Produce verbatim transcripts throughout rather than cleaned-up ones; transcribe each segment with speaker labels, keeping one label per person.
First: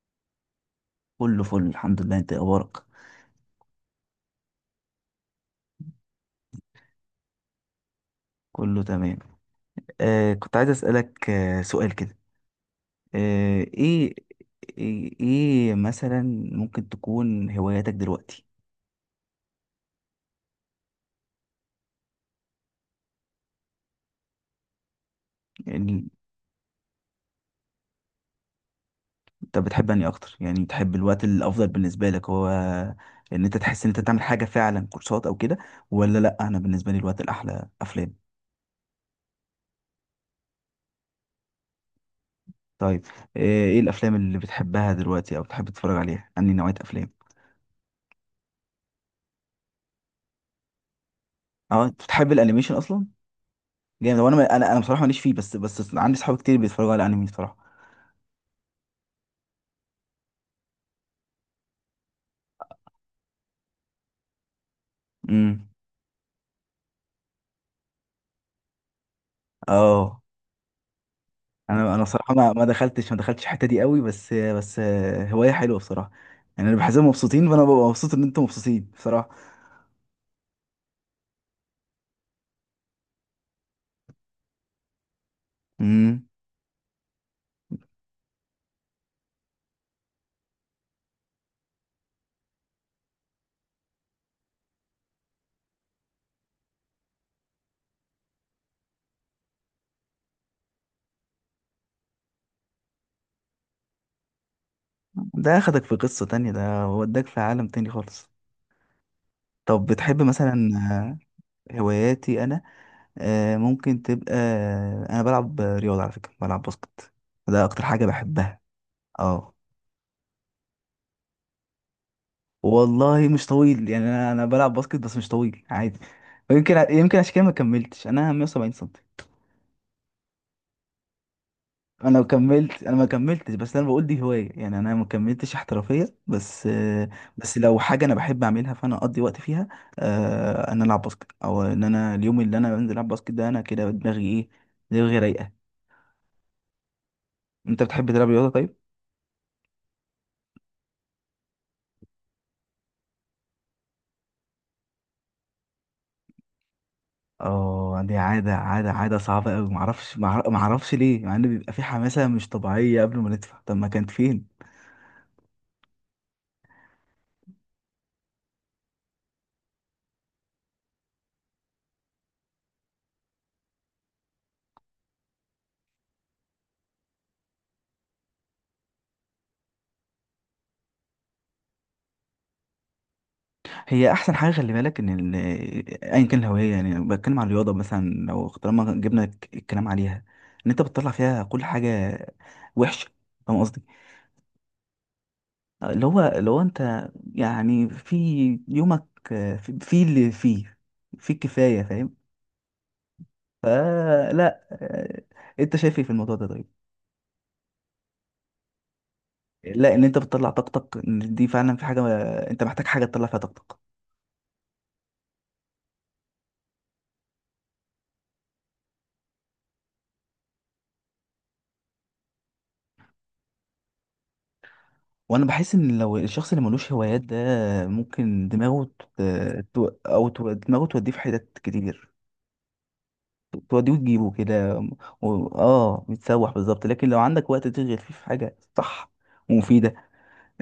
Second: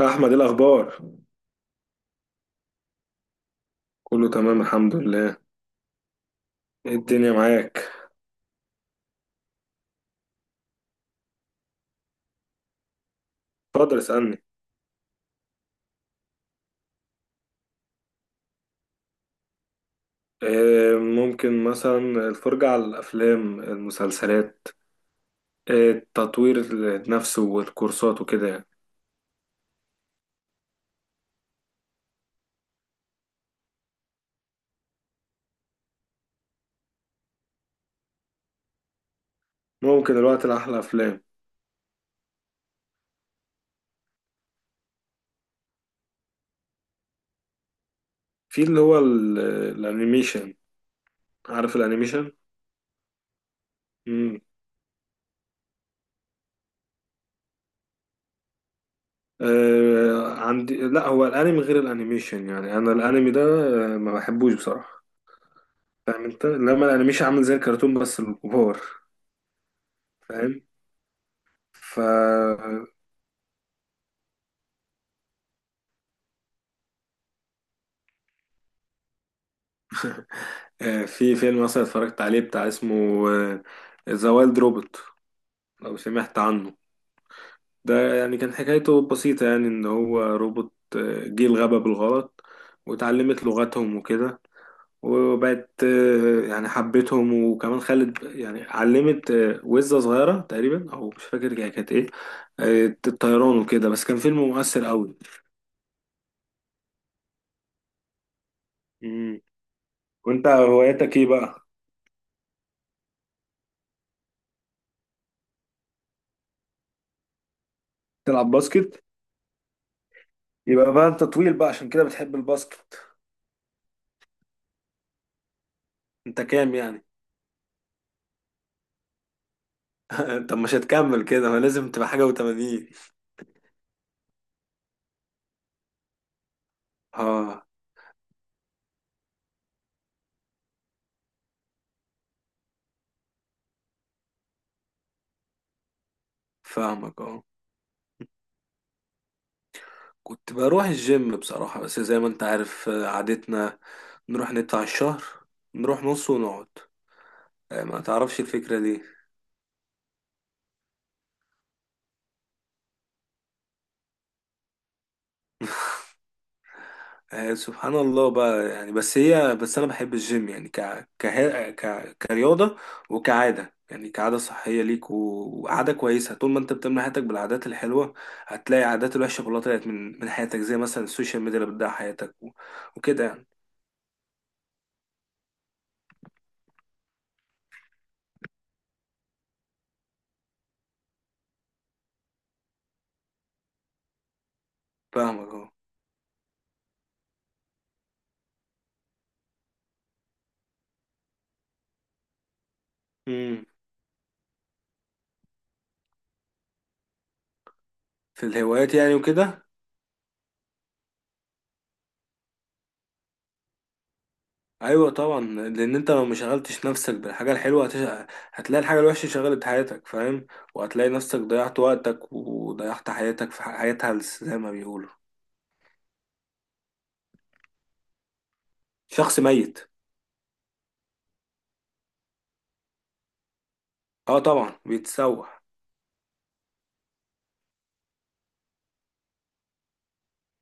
Speaker 1: أحمد إيه الأخبار؟
Speaker 2: كله فل، الحمد لله، انت إيه اخبارك؟
Speaker 1: كله تمام الحمد لله. إيه الدنيا معاك؟
Speaker 2: كله تمام. آه، كنت عايز اسالك آه سؤال كده. آه،
Speaker 1: اتفضل
Speaker 2: ايه.
Speaker 1: اسألني.
Speaker 2: ايه إيه مثلا؟ ممكن تكون هواياتك دلوقتي؟
Speaker 1: إيه ممكن مثلا؟ الفرجة على الأفلام المسلسلات. إيه
Speaker 2: يعني،
Speaker 1: التطوير نفسه والكورسات وكده يعني.
Speaker 2: انت بتحب اني اكتر، يعني بتحب الوقت الافضل بالنسبه لك هو ان انت تحس ان انت تعمل حاجه فعلا، كورسات او كده؟ ولا لا؟ انا بالنسبه لي الوقت الاحلى افلام.
Speaker 1: ممكن الوقت الأحلى أفلام.
Speaker 2: طيب. آه ايه الافلام اللي بتحبها دلوقتي، او بتحب تتفرج عليها، انهي نوعيه افلام؟
Speaker 1: في اللي هو ال- الأنيميشن. عارف
Speaker 2: اه، انت
Speaker 1: الأنيميشن؟
Speaker 2: بتحب الانيميشن اصلا؟ جامد. وانا
Speaker 1: مم.
Speaker 2: انا انا أنا بصراحه ماليش فيه، بس بس عندي صحاب كتير بيتفرجوا على الانمي بصراحه.
Speaker 1: إيه عندي، لا، هو الأنمي غير الأنيميشن، يعني أنا الأنمي ده آه، ما بحبوش بصراحة.
Speaker 2: امم.
Speaker 1: فاهم أنت؟ لما الأنيميشن عامل زي الكرتون بس الكبار.
Speaker 2: اه، انا انا بصراحه ما ما
Speaker 1: فاهم؟
Speaker 2: دخلتش ما دخلتش الحته دي قوي، بس بس هوايه حلوه بصراحه. يعني انا بحسهم مبسوطين، فانا ببقى مبسوط ان انتم مبسوطين بصراحه.
Speaker 1: آه، في فيلم مثلا اتفرجت عليه بتاع اسمه آه، ذا وايلد روبوت، لو
Speaker 2: امم.
Speaker 1: سمعت عنه. ده يعني كان حكايته بسيطة، يعني ان هو روبوت آه، جه الغابة بالغلط واتعلمت لغتهم وكده. وبقت آه، يعني حبتهم، وكمان خلت، يعني علمت آه، وزة صغيرة تقريبا، او مش فاكر هي كانت ايه، آه، الطيران وكده. بس كان فيلم مؤثر قوي.
Speaker 2: ده اخدك في قصه تانية، ده وداك في عالم تاني خالص.
Speaker 1: مم.
Speaker 2: طب، بتحب
Speaker 1: وانت هواياتك
Speaker 2: مثلا؟
Speaker 1: ايه بقى؟
Speaker 2: آه، هواياتي انا، آه، ممكن تبقى. انا بلعب رياضه، على فكره بلعب باسكت. ده اكتر حاجه
Speaker 1: تلعب
Speaker 2: بحبها.
Speaker 1: باسكت.
Speaker 2: اه.
Speaker 1: يبقى بقى انت طويل بقى عشان كده بتحب الباسكت.
Speaker 2: والله مش طويل، يعني انا انا بلعب باسكت بس مش طويل عادي.
Speaker 1: انت كام
Speaker 2: ويمكن ع-
Speaker 1: يعني؟
Speaker 2: يمكن عشان كده ما كملتش، انا 170 سم.
Speaker 1: طب مش هتكمل كده، ما لازم تبقى
Speaker 2: انا لو
Speaker 1: حاجة
Speaker 2: كملت،
Speaker 1: وتمانين.
Speaker 2: انا ما كملتش، بس انا بقول دي هوايه يعني، انا ما كملتش احترافيه بس. آه، بس
Speaker 1: اه،
Speaker 2: لو حاجه انا بحب اعملها فانا اقضي وقت فيها. آه، ان أنا العب باسكت، او ان انا اليوم اللي انا بنزل العب باسكت، ده انا كده دماغي ايه؟ دماغي رايقه.
Speaker 1: فاهمك اه.
Speaker 2: انت بتحب تلعب رياضه؟ طيب.
Speaker 1: كنت بروح الجيم بصراحة، بس زي ما انت عارف آه، عادتنا نروح ندفع الشهر، نروح نص ونقعد. آه، ما
Speaker 2: اه، دي
Speaker 1: تعرفش
Speaker 2: عاده
Speaker 1: الفكرة
Speaker 2: عاده
Speaker 1: دي.
Speaker 2: عاده صعبه قوي، ما اعرفش ما اعرفش ليه، مع ان بيبقى في حماسه مش طبيعيه قبل ما ندفع، طب ما كانت فين؟
Speaker 1: آه، سبحان الله بقى. يعني بس، هي بس انا بحب الجيم يعني ك كه- ك كرياضة، وكعادة، يعني كعادة صحية ليك، و- وعادة كويسة. طول ما انت بتملى حياتك بالعادات الحلوة هتلاقي عادات الوحشة كلها طلعت من من حياتك، زي مثلا السوشيال ميديا اللي بتضيع حياتك و- وكده يعني.
Speaker 2: هي احسن حاجه، خلي بالك ان ال- ايا كان الهوايه، يعني بتكلم عن الرياضه مثلا، لو طالما جبنا ك- الكلام عليها، ان انت بتطلع فيها كل حاجه وحشه. فاهم قصدي؟
Speaker 1: فاهمك اه.
Speaker 2: اللي هو لو انت، يعني في يومك، آه، في في اللي فيه، في الكفايه فاهم؟
Speaker 1: امم.
Speaker 2: فلا. آه، انت شايف ايه في الموضوع ده؟ طيب.
Speaker 1: في الهوايات يعني وكده.
Speaker 2: لا، ان انت بتطلع طاقتك، إن دي فعلا في حاجه، انت محتاج حاجه تطلع فيها طاقتك.
Speaker 1: ايوه طبعا. لان انت لو ما شغلتش نفسك بالحاجه الحلوه هتش... هتلاقي الحاجه الوحشه شغلت حياتك. فاهم؟ وهتلاقي نفسك ضيعت وقتك وضيعت حياتك في ح- حياة هلس زي ما بيقولوا.
Speaker 2: وانا بحس ان لو الشخص اللي ملوش هوايات ده، ممكن دماغه ت...
Speaker 1: شخص ميت.
Speaker 2: ت- او ت... دماغه توديه في حتت كتير، توديه وتجيبه
Speaker 1: اه طبعا
Speaker 2: كده. و...
Speaker 1: بيتسوح.
Speaker 2: اه، بيتسوح بالظبط. لكن لو عندك وقت تشغل فيه في حاجه صح ومفيده،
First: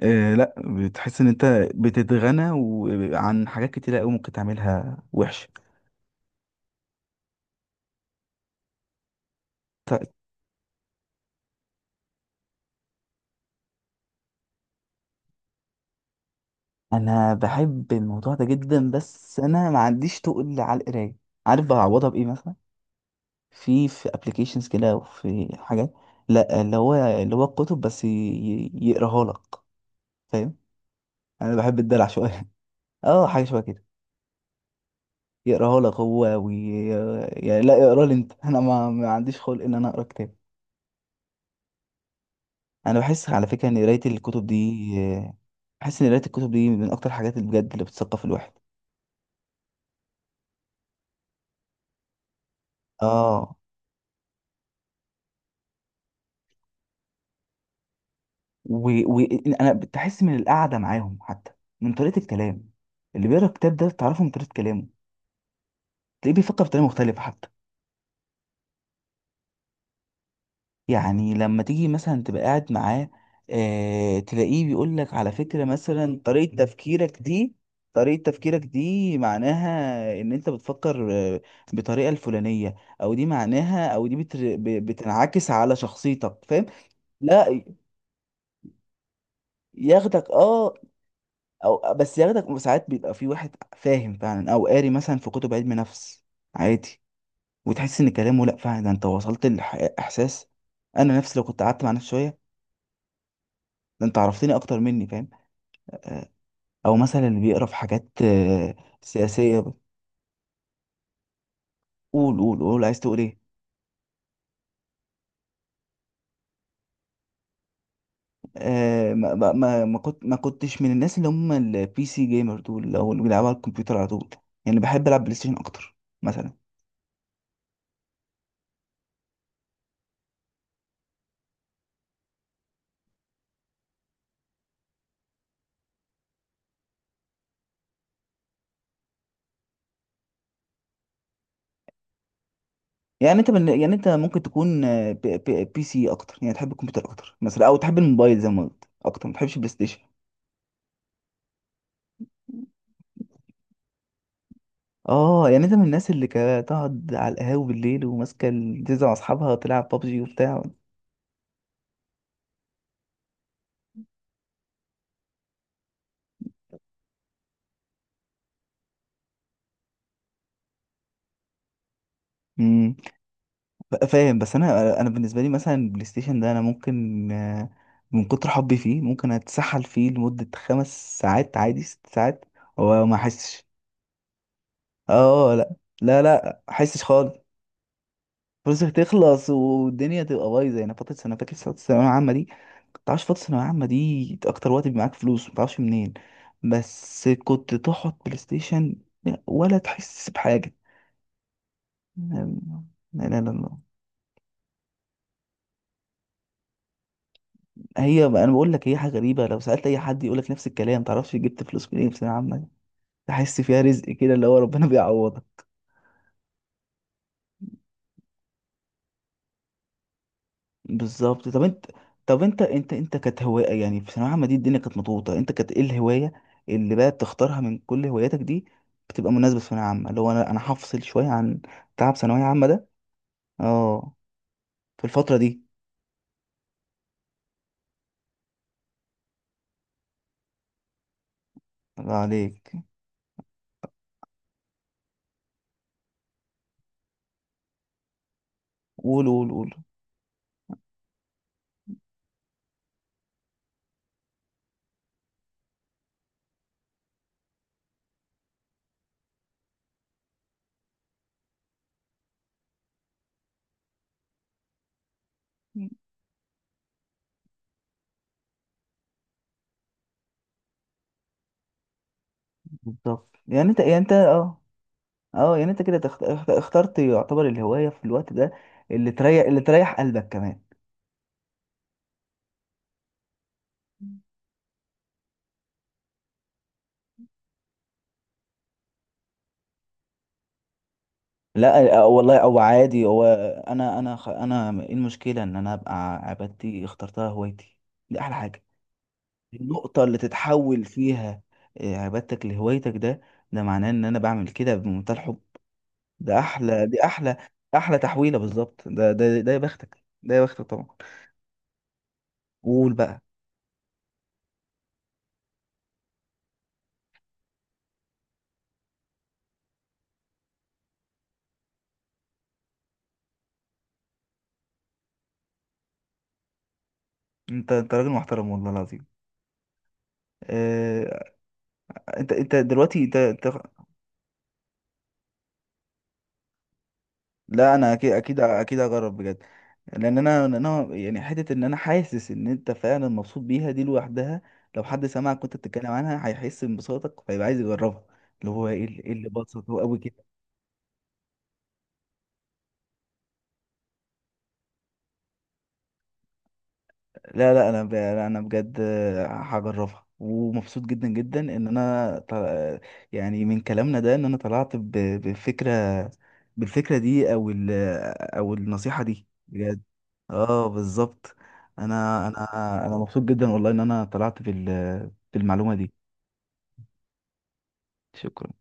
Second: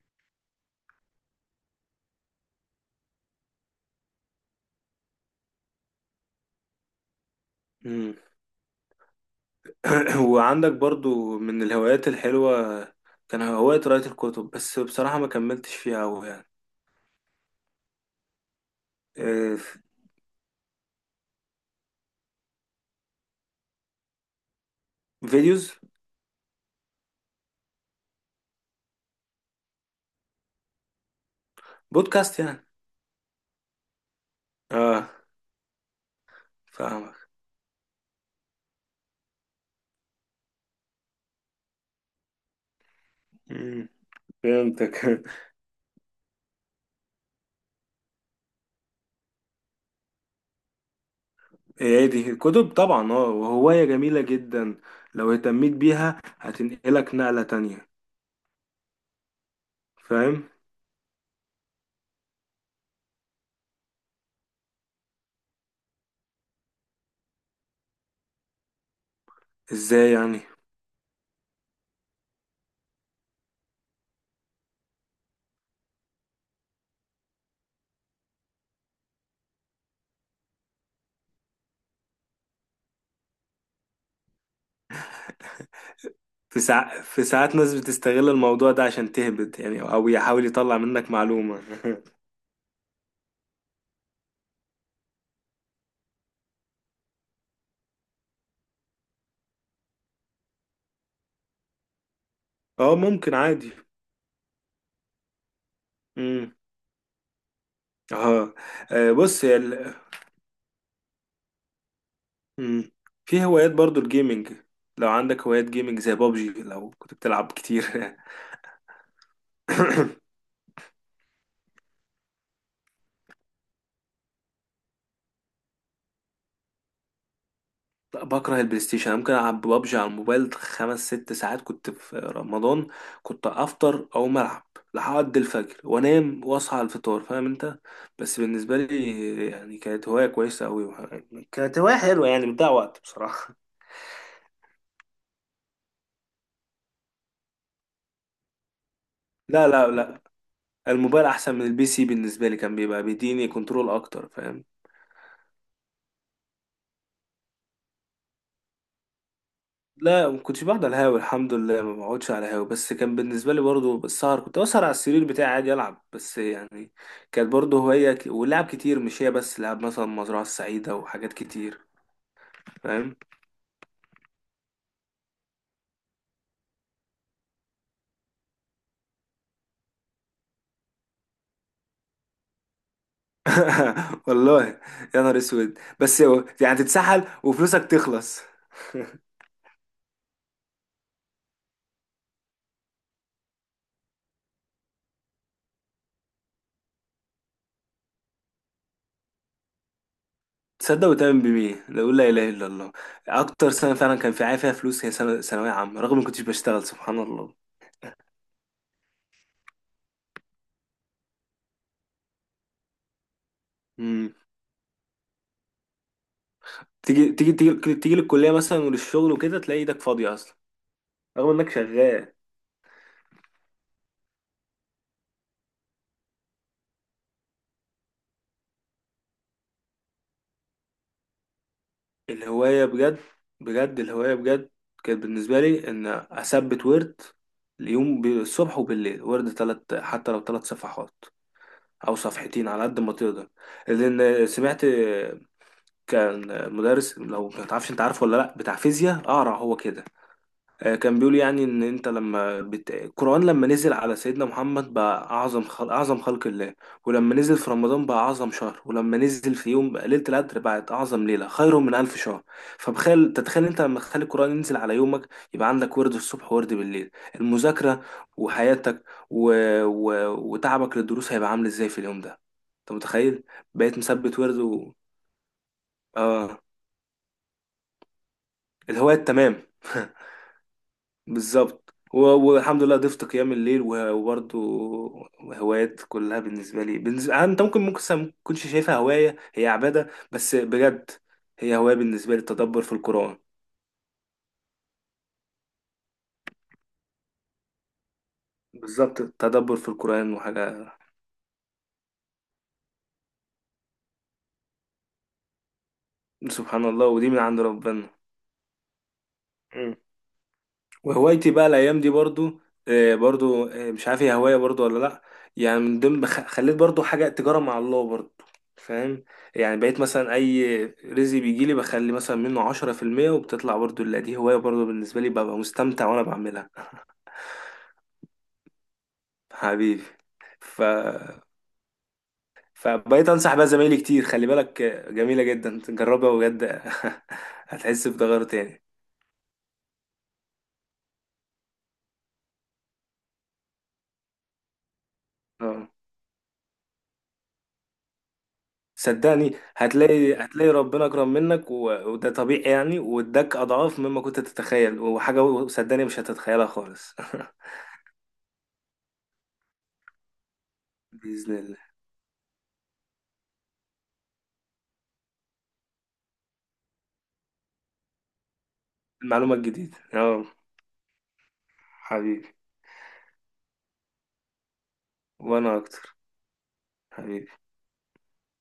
Speaker 2: آه لا، بتحس ان انت بتتغنى و... عن حاجات كتيره قوي ممكن تعملها وحش.
Speaker 1: امم.
Speaker 2: ط-
Speaker 1: وعندك برضو من الهوايات الحلوه كان هوايه قراءه الكتب، بس بصراحه ما كملتش فيها أوي يعني.
Speaker 2: انا بحب الموضوع ده جدا، بس
Speaker 1: آه،
Speaker 2: انا ما
Speaker 1: ف-
Speaker 2: عنديش تقل على القرايه. عارف بعوضها بايه مثلا؟ في في ابلكيشنز كده وفي
Speaker 1: فيديوز.
Speaker 2: حاجات. لا، اللي هو اللي هو الكتب بس ي- ي- يقراها لك. فاهم؟ انا بحب الدلع
Speaker 1: بودكاست
Speaker 2: شويه.
Speaker 1: يعني.
Speaker 2: اه، حاجه شبه كده.
Speaker 1: اه،
Speaker 2: يقراها لك هو وي...
Speaker 1: فاهمك.
Speaker 2: يعني لا، اقرا لي انت. انا ما, ما عنديش خلق ان انا اقرا كتاب. انا بحس على فكره ان
Speaker 1: امم.
Speaker 2: قرايه الكتب دي،
Speaker 1: فهمتك
Speaker 2: بحس ان قرايه الكتب دي من اكتر الحاجات اللي بجد اللي بتثقف الواحد.
Speaker 1: إيه، هي دي الكتب طبعا، اه،
Speaker 2: اه،
Speaker 1: وهواية جميلة جدا. لو اهتميت بيها هتنقلك نقلة تانية.
Speaker 2: وانا و... و- أنا بتحس من
Speaker 1: فاهم.
Speaker 2: القعده معاهم حتى، من طريقه الكلام. اللي بيقرا الكتاب ده بتعرفه من طريقه كلامه. تلاقيه بيفكر بطريقه مختلفه حتى.
Speaker 1: ازاي يعني؟
Speaker 2: يعني لما تيجي مثلا تبقى قاعد معاه، آه تلاقيه بيقول لك على فكرة مثلا طريقة تفكيرك دي، طريقة تفكيرك دي معناها ان انت بتفكر، آه، بطريقة الفلانية، او دي معناها، او دي بتر... ب- بتنعكس على شخصيتك،
Speaker 1: في
Speaker 2: فاهم؟
Speaker 1: ساع... في ساعات
Speaker 2: لا.
Speaker 1: ناس بتستغل الموضوع ده عشان تهبط يعني، او
Speaker 2: ياخدك،
Speaker 1: يحاول
Speaker 2: اه.
Speaker 1: يطلع منك معلومة.
Speaker 2: او بس ياخدك ساعات، بيبقى في واحد فاهم فعلا او قاري مثلا في كتب علم نفس، عادي. وتحس ان كلامه، لا فعلا، ده انت وصلت لاحساس. انا نفسي لو كنت قعدت مع نفسي شوية،
Speaker 1: اه ممكن عادي.
Speaker 2: ده انت عرفتني اكتر مني، فاهم؟ آه،
Speaker 1: امم.
Speaker 2: او مثلا اللي بيقرا في حاجات
Speaker 1: اه.
Speaker 2: آه،
Speaker 1: آه، بص يا
Speaker 2: سياسيه.
Speaker 1: ال...
Speaker 2: قول، قول، قول،
Speaker 1: مم.
Speaker 2: عايز تقول ايه.
Speaker 1: في هوايات برضو الجيمنج، لو عندك هوايات جيمنج زي بابجي، لو كنت بتلعب كتير.
Speaker 2: آه، ما ما ما ما كنت ما كنتش من الناس اللي هم البي سي جيمر دول، او اللي بيلعبوا على الكمبيوتر على طول. يعني بحب العب بلاي ستيشن اكتر مثلا.
Speaker 1: بكره البلاي ستيشن. انا ممكن العب ببجي على الموبايل خمس ست ساعات. كنت في رمضان كنت افطر او العب لحد الفجر وانام واصحى على الفطار. فاهم انت؟ بس بالنسبه لي يعني كانت هوايه كويسه قوي، كانت هوايه حلوه يعني، بتضيع وقت
Speaker 2: يعني انت
Speaker 1: بصراحه.
Speaker 2: من يعني انت ممكن تكون آه، بي, بي, بي سي اكتر، يعني تحب الكمبيوتر اكتر مثلا، او تحب الموبايل زي ما قلت اكتر، ما تحبش البلاي
Speaker 1: لا، لا،
Speaker 2: ستيشن.
Speaker 1: لا. الموبايل احسن من البي سي بالنسبه لي، كان بيبقى بيديني كنترول اكتر. فاهم؟
Speaker 2: اه، يعني انت من الناس اللي كانت تقعد على القهاوي بالليل وماسكه ال- تنزل مع اصحابها تلعب بابجي
Speaker 1: لا ما
Speaker 2: وبتاع؟
Speaker 1: كنتش بقعد على الهاوي الحمد لله، ما بقعدش على الهاوي. بس كان بالنسبه لي برضو السهر، كنت اسهر على السرير بتاعي عادي العب بس يعني. كانت برضو هوايه ك... ولعب كتير، مش هي بس، لعب مثلا مزرعه السعيده وحاجات كتير. فاهم.
Speaker 2: ف- فاهم؟ بس انا انا بالنسبه لي مثلا البلاي ستيشن ده انا ممكن، آه، من كتر حبي فيه ممكن اتسحل فيه لمده خمس ساعات عادي، ست ساعات، وما احسش.
Speaker 1: والله. يا نهار
Speaker 2: اه، لا
Speaker 1: اسود،
Speaker 2: لا
Speaker 1: بس هو-
Speaker 2: لا
Speaker 1: يعني
Speaker 2: احسش
Speaker 1: تتسحل
Speaker 2: خالص.
Speaker 1: وفلوسك تخلص.
Speaker 2: فلوسك تخلص والدنيا تبقى بايظه، يعني فتره سنه، فاكر فتره الثانويه العامه دي؟ ما تعرفش، فتره الثانويه العامه دي اكتر وقت بيبقى معاك فلوس ما تعرفش منين. بس كنت تقعد بلاي ستيشن ولا تحس بحاجه.
Speaker 1: تصدق وتؤمن بمين؟ لا، اقول لا اله الا الله.
Speaker 2: لا، لا، لا، لا.
Speaker 1: اكتر سنه فعلا كان في عافيه فلوس، هي سنه ثانويه عامه، رغم ما كنتش بشتغل. سبحان الله.
Speaker 2: هي انا بقول لك هي حاجه غريبه، لو سالت اي حد يقول لك نفس الكلام، تعرفش جبت فلوس منين في ثانويه عامه؟ تحس فيها رزق كده،
Speaker 1: امم.
Speaker 2: اللي هو ربنا بيعوضك.
Speaker 1: تيجي تيجي تيجي تيجي للكليه مثلا وللشغل وكده تلاقي ايدك فاضيه اصلا،
Speaker 2: بالظبط.
Speaker 1: رغم
Speaker 2: طب
Speaker 1: انك
Speaker 2: انت،
Speaker 1: شغال.
Speaker 2: طب انت انت انت كانت هوايه يعني في ثانويه عامه دي، الدنيا كانت مضغوطه، انت كانت ايه الهوايه اللي بقى بتختارها من كل هواياتك دي، بتبقى مناسبه في ثانويه عامه؟ اللي هو انا انا هفصل شويه عن تعب ثانويه عامه
Speaker 1: الهواية
Speaker 2: ده.
Speaker 1: بجد. بجد
Speaker 2: اه،
Speaker 1: الهواية بجد.
Speaker 2: في
Speaker 1: كانت
Speaker 2: الفتره
Speaker 1: بالنسبة
Speaker 2: دي.
Speaker 1: لي ان اثبت ورد اليوم، الصبح وبالليل، ورد تلات، حتى لو تلات صفحات
Speaker 2: الله
Speaker 1: او صفحتين
Speaker 2: عليك.
Speaker 1: على قد ما تقدر. لان سمعت كان مدرس، لو ما تعرفش، انت عارفه ولا لا، بتاع فيزياء
Speaker 2: قول، قول،
Speaker 1: اقرع،
Speaker 2: قول.
Speaker 1: هو كده. آه، كان بيقول يعني ان انت لما بت... القرآن لما نزل على سيدنا محمد بقى اعظم خل... اعظم خلق الله، ولما نزل في رمضان بقى اعظم شهر، ولما نزل في يوم بقى ليلة القدر بقت اعظم ليلة، خير من الف شهر. فبخيل تتخيل انت لما تخلي القرآن ينزل على يومك، يبقى عندك ورد الصبح وورد بالليل، المذاكرة وحياتك و... و... وتعبك للدروس هيبقى عامل ازاي في اليوم ده؟ انت
Speaker 2: بالظبط،
Speaker 1: متخيل؟
Speaker 2: يعني انت يعني
Speaker 1: بقيت
Speaker 2: انت
Speaker 1: مثبت ورد
Speaker 2: اه،
Speaker 1: و...
Speaker 2: اه، يعني انت كده تخت... اخت-
Speaker 1: اه.
Speaker 2: اخترت يعتبر الهواية في الوقت ده. اللي
Speaker 1: الهواية
Speaker 2: تريح اللي
Speaker 1: تمام
Speaker 2: تريح قلبك كمان.
Speaker 1: بالظبط، و- والحمد لله ضفت قيام الليل و- وبرضه هوايات كلها بالنسبه لي. بالنسبة... آه، انت ممكن ممكن س- ما تكونش شايفها هوايه، هي عباده بس بجد. هي هوايه
Speaker 2: لا، آه،
Speaker 1: بالنسبه
Speaker 2: والله
Speaker 1: لي
Speaker 2: او
Speaker 1: التدبر في
Speaker 2: عادي هو.
Speaker 1: القران.
Speaker 2: انا انا خ- انا، ايه المشكلة ان انا ابقى عبادتي اخترتها هوايتي؟ دي احلى حاجة.
Speaker 1: بالظبط التدبر في
Speaker 2: النقطة اللي
Speaker 1: القران
Speaker 2: تتحول
Speaker 1: وحاجه.
Speaker 2: فيها آه، عبادتك لهوايتك، ده ده معناه ان انا بعمل كده بمنتهى الحب. ده
Speaker 1: سبحان
Speaker 2: احلى، دي
Speaker 1: الله، ودي
Speaker 2: احلى.
Speaker 1: من عند
Speaker 2: احلى
Speaker 1: ربنا.
Speaker 2: تحويلة بالظبط، ده ده ده يا بختك، ده يا بختك طبعا.
Speaker 1: وهوايتي بقى الايام دي برضو،
Speaker 2: وقول
Speaker 1: آه،
Speaker 2: بقى.
Speaker 1: برضو آه، مش عارف هي هوايه برضو ولا لا. يعني من ضمن بخ- خليت برضو حاجه تجاره مع الله برضو. فاهم. يعني بقيت مثلا اي رزق بيجي لي بخلي مثلا منه عشرة في المية وبتطلع برضو، لا دي هوايه برضو بالنسبه لي، ببقى مستمتع وانا بعملها.
Speaker 2: انت انت راجل محترم والله العظيم.
Speaker 1: حبيبي. ف
Speaker 2: آه، انت انت دلوقتي
Speaker 1: فبقيت
Speaker 2: انت.
Speaker 1: انصح بقى زمايلي كتير، خلي بالك آه، جميله جدا، جربها بجد.
Speaker 2: لا، انا
Speaker 1: هتحس
Speaker 2: اكيد اكيد
Speaker 1: بتغير
Speaker 2: اكيد
Speaker 1: تاني.
Speaker 2: هجرب بجد. لان انا لأن انا يعني حته ان انا حاسس ان انت فعلا مبسوط بيها دي لوحدها، لو حد سمعك وانت
Speaker 1: آه.
Speaker 2: بتتكلم عنها هيحس بانبساطك، فيبقى عايز يجربها. اللي هو ايه اللي إيه اللي
Speaker 1: صدقني
Speaker 2: بسطه قوي؟
Speaker 1: هتلاقي هتلاقي ربنا أكرم منك و... وده طبيعي يعني، واداك أضعاف مما كنت تتخيل، وحاجة صدقني مش هتتخيلها خالص.
Speaker 2: لا لا انا ب... لا، انا بجد هجربها، ومبسوط جدا جدا
Speaker 1: بإذن
Speaker 2: ان
Speaker 1: الله.
Speaker 2: انا ط... يعني من كلامنا ده ان انا طلعت ب... بفكره، بالفكره دي او ال... او النصيحه دي
Speaker 1: المعلومة
Speaker 2: بجد.
Speaker 1: الجديدة اه.
Speaker 2: اه، بالظبط. انا
Speaker 1: حبيبي.
Speaker 2: انا انا مبسوط جدا والله ان انا طلعت بال... بالمعلومه
Speaker 1: وأنا
Speaker 2: دي.
Speaker 1: أكتر. حبيبي.
Speaker 2: شكرا.